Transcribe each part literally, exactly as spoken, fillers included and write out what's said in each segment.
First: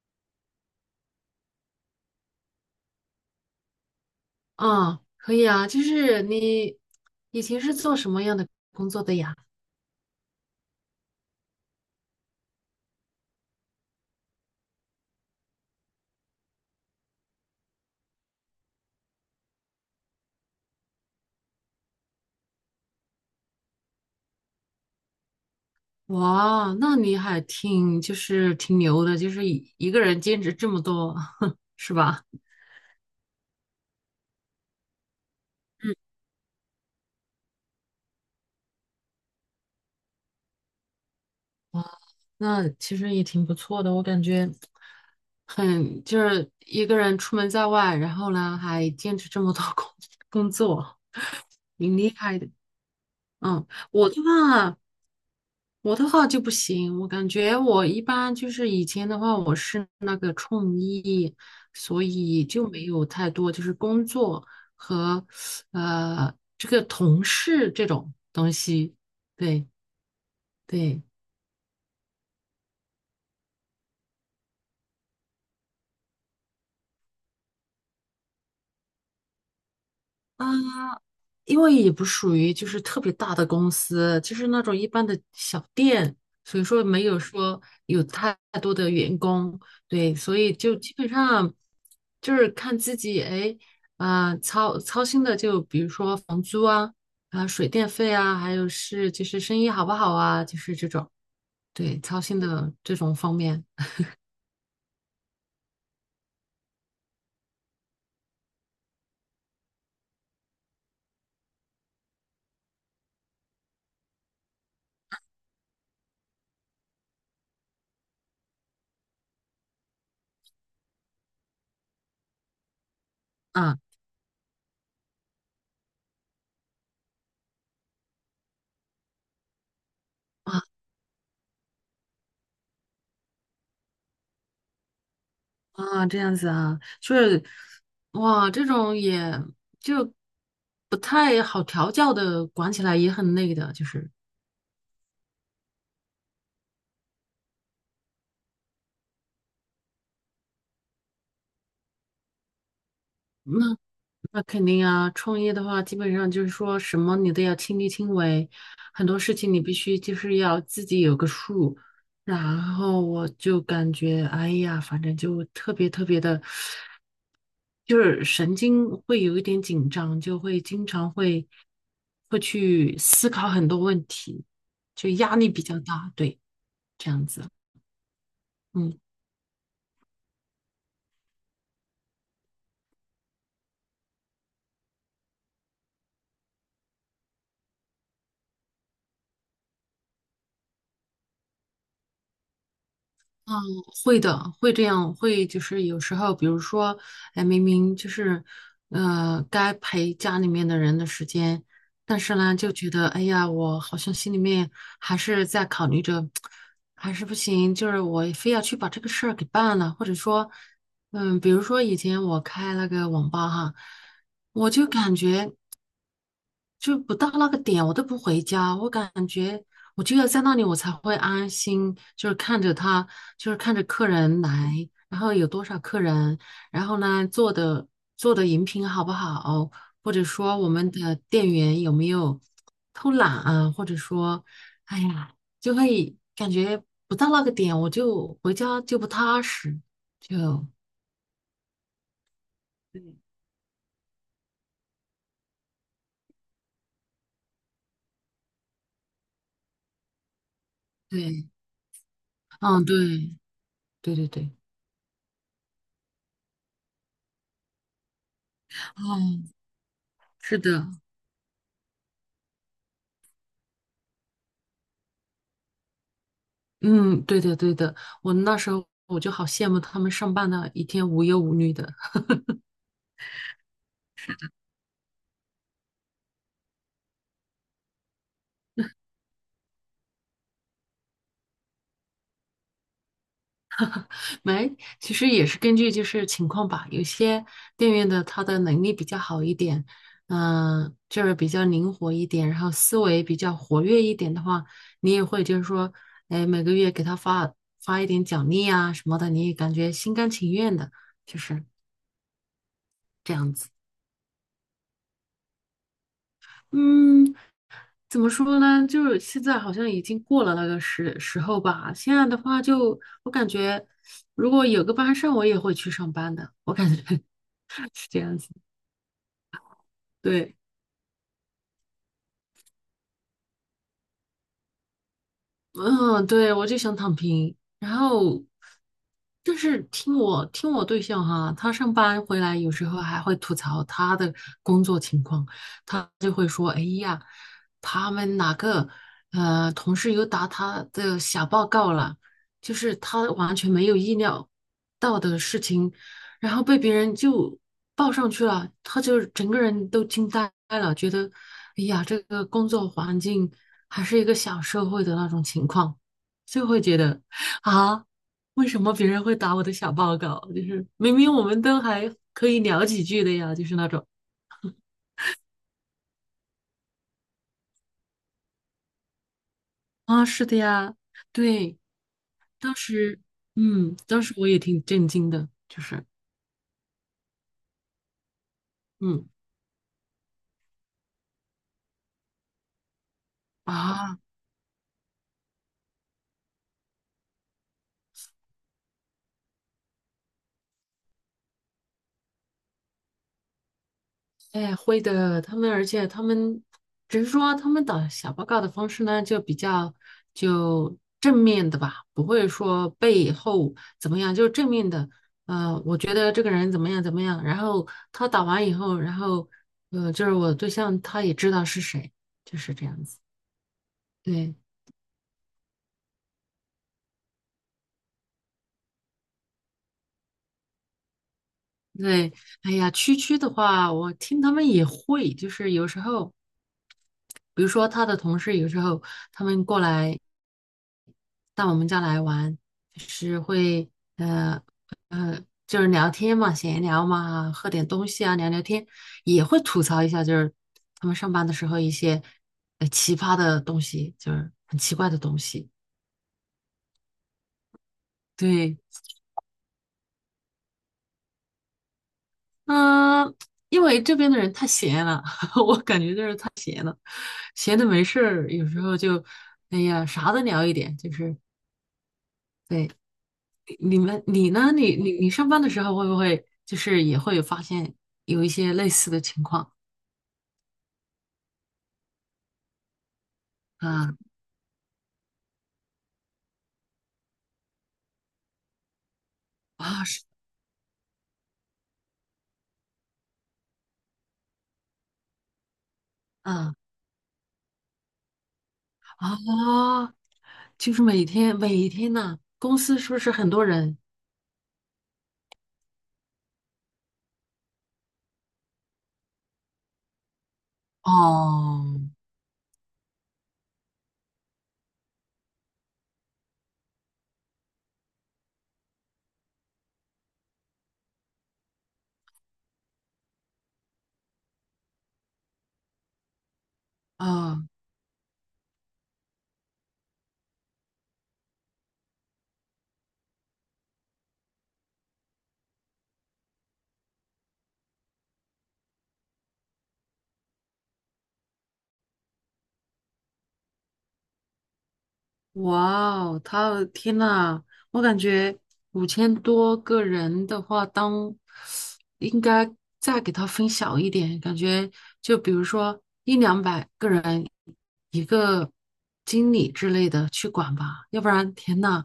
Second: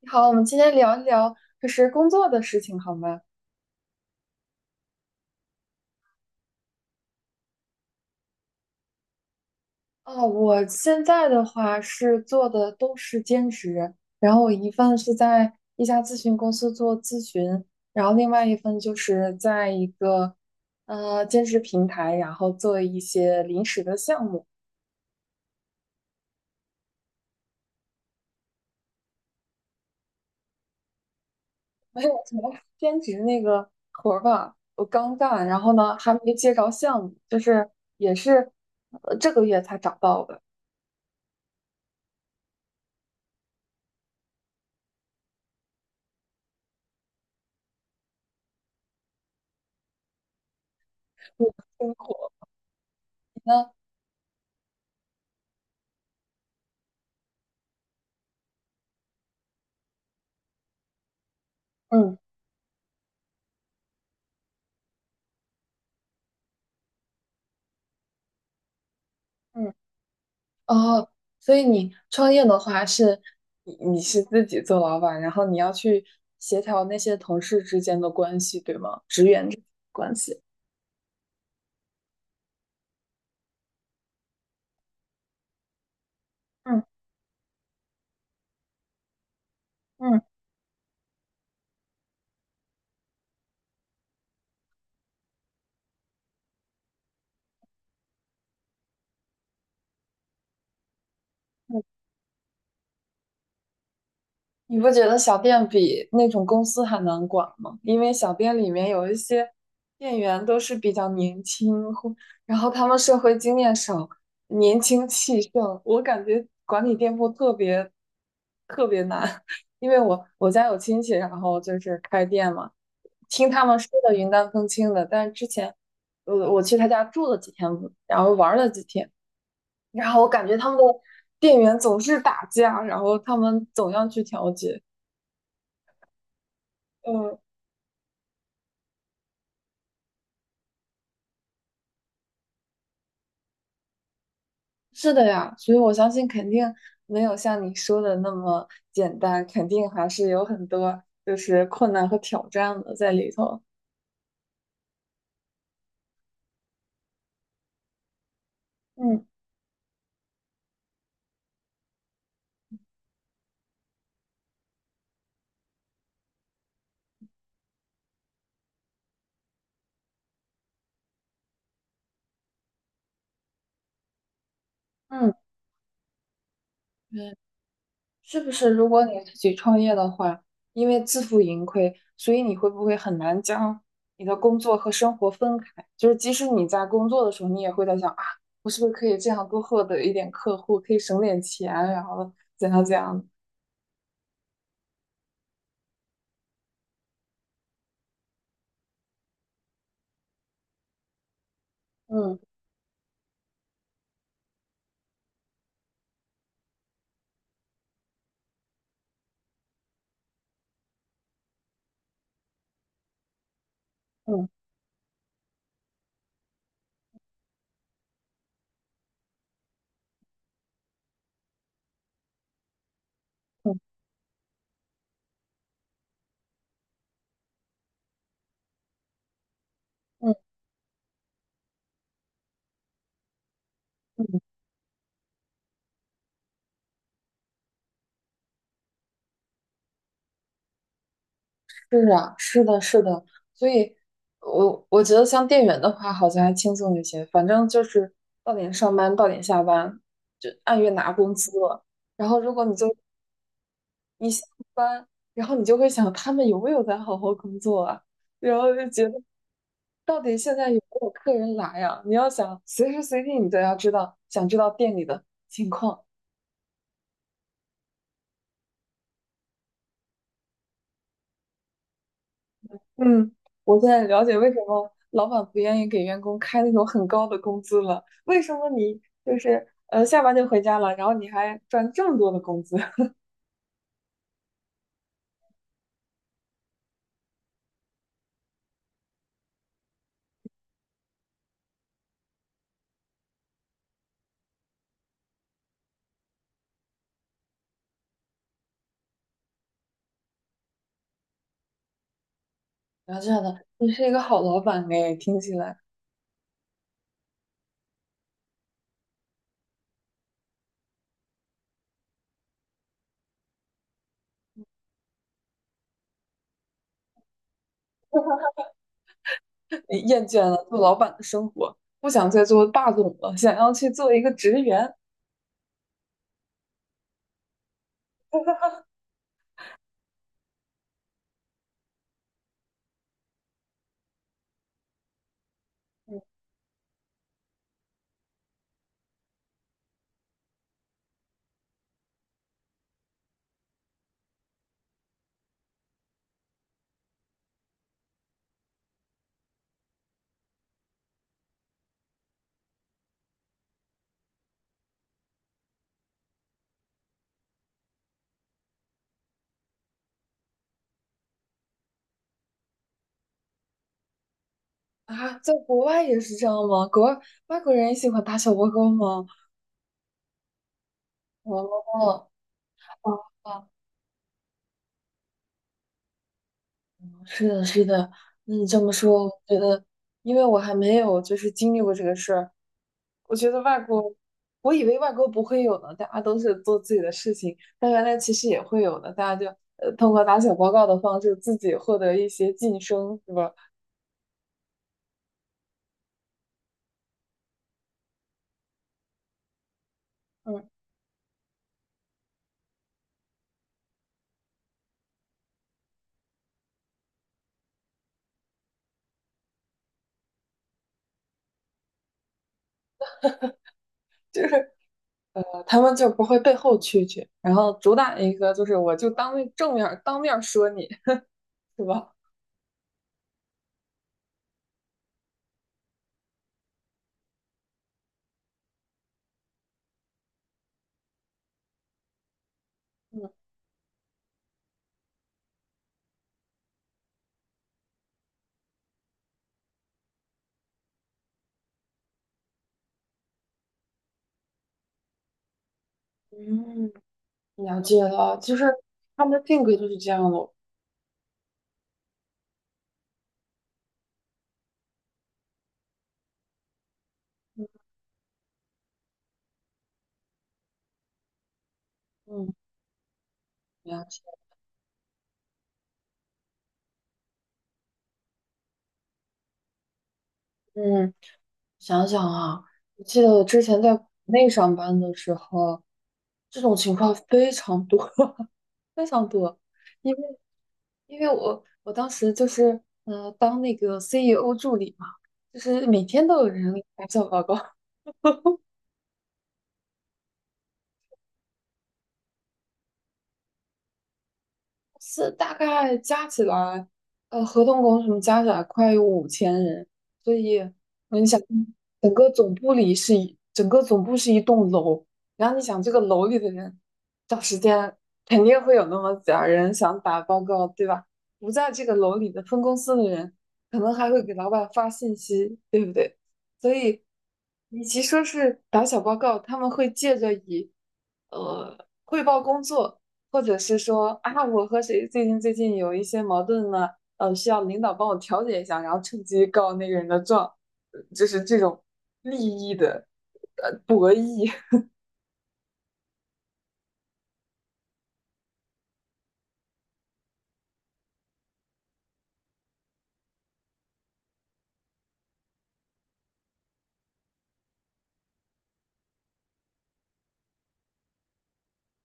你好，我们今天聊一聊就是工作的事情，好吗？啊，可以啊，就是你以前是做什么样的工作的呀？哦，我现在的话是做的都是兼职，然后我一份是在一家咨询公司做咨询，然后另外一份就是在一个呃兼职平台，然后做一些临时的项目。哇，那你还挺就是挺牛的，就是一一个人兼职这么多，是没有吧？什么兼职那个活儿吧，我刚干，然后嗯，呢还没接着项目，就是也是呃这个月才找到的。那其实也挺不错的，我感觉很就是一个人出门在外，然后呢还兼职这么多工工作，辛挺厉苦害的。那嗯，我的话，我的话就不行，我感觉我一般就是以前的话，我是那个创意，所嗯以就没有太多就是工作和呃这个同事这种东西。对嗯。对，哦，所以你创业的话是，你你是自己做老板，然后你要去协调那些同事之间的关系，对吗？因为也不属于就是特别大的公司，就是那种一般的小店，所以嗯说没有说有太多的员工，对，嗯，所以就基本上就是看自己，哎，啊、操操心的就比如说房租啊，啊、水电费啊，还有是就是生意好不好啊，就是这种，嗯。对，操心的这种方面，你不觉得小店比那种公司还难管吗？因为小店里面有一些店员都是比较年轻，或然后他们社会经验少，年轻气盛，我感觉管理店铺特别特别难。因为我我家有亲戚，然后就是开店嘛。听他们啊。说的云淡风轻的，但是之前我我去他家住了几天，然后玩了几天，然后我感觉他们的店员总是打架，然后他们总要去调解。啊，这样子啊，就嗯，是哇，这种也就不太好调教的，管起来也很累的，就是是的呀，所以我相信肯定没有像你说的那么简单，肯定还是有很多就是困难和挑战的在里那头。那肯定啊，创业的话，基本上就是说什么你都要亲力亲为，很多嗯事情你必须就是要自己有个数。然后我就感觉，哎呀，反正就特别特别的，就是神经会有一点紧张，就会经常会会去思考很多问题，就嗯，压力比较大，对，这样嗯。子。是不是如嗯。果你自己创业的话，因为自负盈亏，所以你会不会很难将你的工作和生活分开？就是即使你在工作的时候，你也会在想啊，我是不是可以这样多获得一点客户，可以省点钱，然后怎样怎样的。嗯，会的，会这样，会就是有时候，比如说，哎，明明就是，呃，该陪家里面的人的时间，但是嗯呢，就觉得，哎呀，我好像心里面还是在考虑着，还是不行，就是我非要去把这个事儿给办了，或者说，嗯，比如说以前我开那个网吧哈，嗯我就感觉。就不到那个点，我都不回家。我感觉我就要在那里，我才会安心，就是看着他，就是看嗯着客人来，然后有多少客人，然后呢做的做的饮品好不好，或者嗯说我们的店员有没有偷懒啊，或者嗯，嗯。说，哎呀，就会感觉不到那个点，我就回家就不踏实，就是啊，是的，是对，的。所以我我觉得像店员的话，好像还轻松一些，反正就是到点上班，到点下班，就按月拿工对，资了。然后，如果你嗯，就对，对对一下对，班，然后你就会想他们有没有在好好工作啊？然后就觉得嗯，到底现是在有没的。有客人来呀、你要想随时随地你都要知道，想知道店里的情况。嗯，对的，对的，我那时候我就好羡慕他们上班的一天无忧无虑的。嗯，我现在了解为什么老板不愿意给员工开那种很高的工资了，为什么你就是呃下班就回家了，然后你还赚这么多的工资。没，其实也是根据就是情况吧，有些店员的他的能力比较好一点，嗯、就是比较灵活一点，然后思维比较活跃一点的话，你也会就是说，哎，每个月给他发发一点奖励啊什么的，你也感觉心甘情愿的，就是然后这这样样的，子。你是一个好老板哎，听起来。嗯。怎么说呢？就是现在好像已经过了那个时时候吧。现在的话就，我感觉如果有个班上，我也会去上班的。我感觉 是这样子。你厌倦对，了做老板的生活，不想再做霸总了，想要去做一个职员。嗯，对，我就想躺平。然后，但是听我听我对象哈，他上班回来有时候还会吐槽他的工作情况，他就会说：“哎呀，他们哪个呃同事又打他的小报告了，就是他完全没有意料到的事情，然后被别人就报上去了，他就整个人都惊呆了，觉得哎呀，这个工作环境。”还是一个小社会的那种情况，就会觉得啊，为什么别人会打我的小报告？就是明明我们都还可以聊几句的呀，就是那种啊？在国外也是这样吗？国外外国人也喜欢打小报告吗？啊，是的呀，哦对，哦当时，哦，嗯，当时我也挺震惊的，就是，是的，是的。那你这么说，嗯我觉得，因为我还没有就是经历过这个事儿，我觉得外国，啊。我以为外国不会有呢，大家都是做自己的事情，但原来其实也会有的，大家就呃通过打小报告的方式自己获得一些晋升，是吧？哎，会的，他们，而且他们只是说他们打小报告的方式呢，就比较嗯，就正面的吧，不会说背后怎么样，就正面的。呃，我觉得这个人怎么样怎么样，然后他打完以后，然后呃，就是我对象他也知道是谁，就是这样子。就对是。他们就不会背后蛐蛐，然后主打一个就是我就当面正面当面说你，是吧？对，哎呀，区区的话，我听他们也会，就是有时候。比如说他的同事有时候他们过来，到我们家来玩，就嗯是会呃呃，就是聊天嘛，闲聊嘛，喝点东西啊，聊聊天，也会吐槽一下，就是他们上班的时候一些呃奇葩的东西，就是很奇怪的东西。嗯，了解了，就是对，他们的性格就是这样咯。嗯、因为这边的人太闲了，我感觉就是太闲了，闲的没事儿，有时候就哎呀啥都聊一点，就是嗯，对。你了解。们你呢？你你你上班的时候会不会就是也会发现有一些类似的情况嗯，想想啊，我记得我之前在国啊内上班的时候，这种情况非常多，非常多，啊因为是因为我我当时就是嗯当那个 C E O 助理嘛，就是每天都有啊人来做报告，啊，就是每天每天呢，公司是不是很多人？是大概加起来，呃，合同工什么加起来快有五千人，所以你想，哦整个总部里是一，整个总部是一栋楼，然后你想这个楼里的人，找时间肯定会有那么点儿人想打报告，对吧？不在这个楼里的分公司的人，可能还会给老板发信息，对不对？所以，哦，啊与其说是打小报告，他们会借着以呃汇报工作。或者是说啊，我和谁最近最近有一些矛盾呢？呃，需要领导帮我调解一下，然后趁机告那个人的状，呃就是这种利益的呃博弈。哇哦，他的天呐，我感觉五千多个人的话，当应该再给他分小一点，感觉就比如说一两百个人一个经理之类的去管吧，要不然天呐，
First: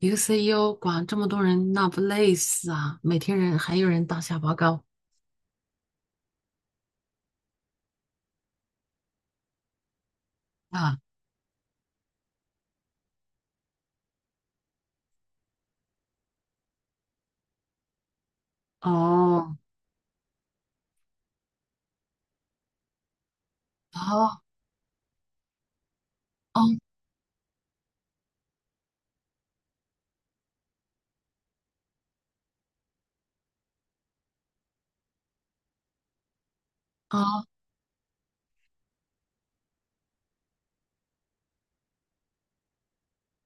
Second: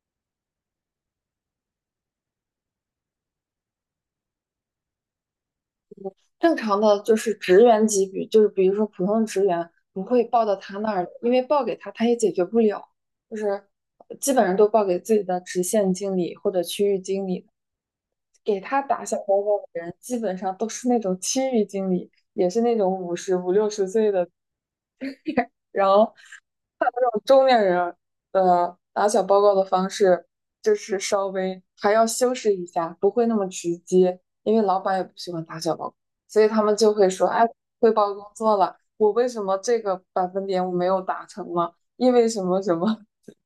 一个 C E O 管这么多人，那不累死啊！每天人还有人打小报告正常的就是职员级别，就是比如说普通职员不会报到他那啊，儿，因为报给他他也解决不了，就是基本上都报给自己的直线经理或者区域经理，给他打小报哦，告的人基本上都是那种区域经理，也是那种五十五六十岁哦的，然后。哦中年人的打小报告的方式，就是稍微还要修饰一下，不会那么直接，因为老板也不喜欢打小报告，所以他们就会说，哎，哦汇报工作了，我为什么这个百分点我没有达成吗？因为什么什么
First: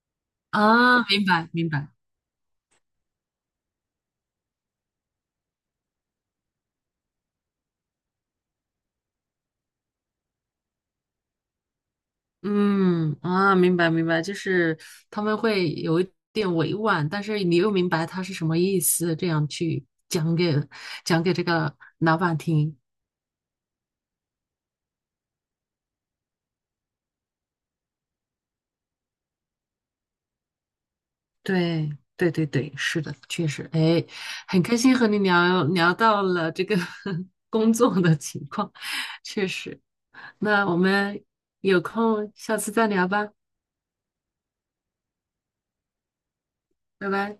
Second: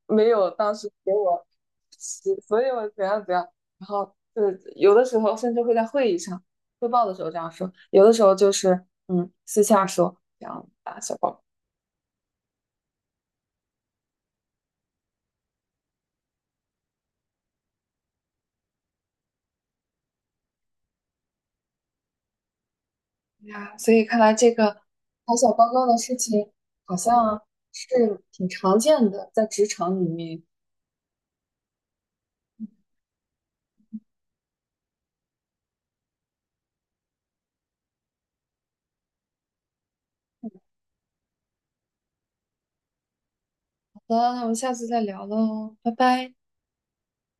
没有当时啊，给明我白明白。所以我怎样怎样，然后就是有的时候甚至会在会议上汇报的时候这样说，有的时候就是嗯私下说这样打小报告。嗯啊，明白明白，就是他们会有一点委婉，但是你又明白他是什么意思，这样去讲给讲给这个老板听。呀，所以看来这个打小报告的事情好像是挺常见的，在职场里面。对对对对，是的，确实，哎，很开心和你聊聊到了这个 工作的情况，确实。那我们有空下次再聊吧，好的，那我们下次再聊喽，拜拜。拜拜。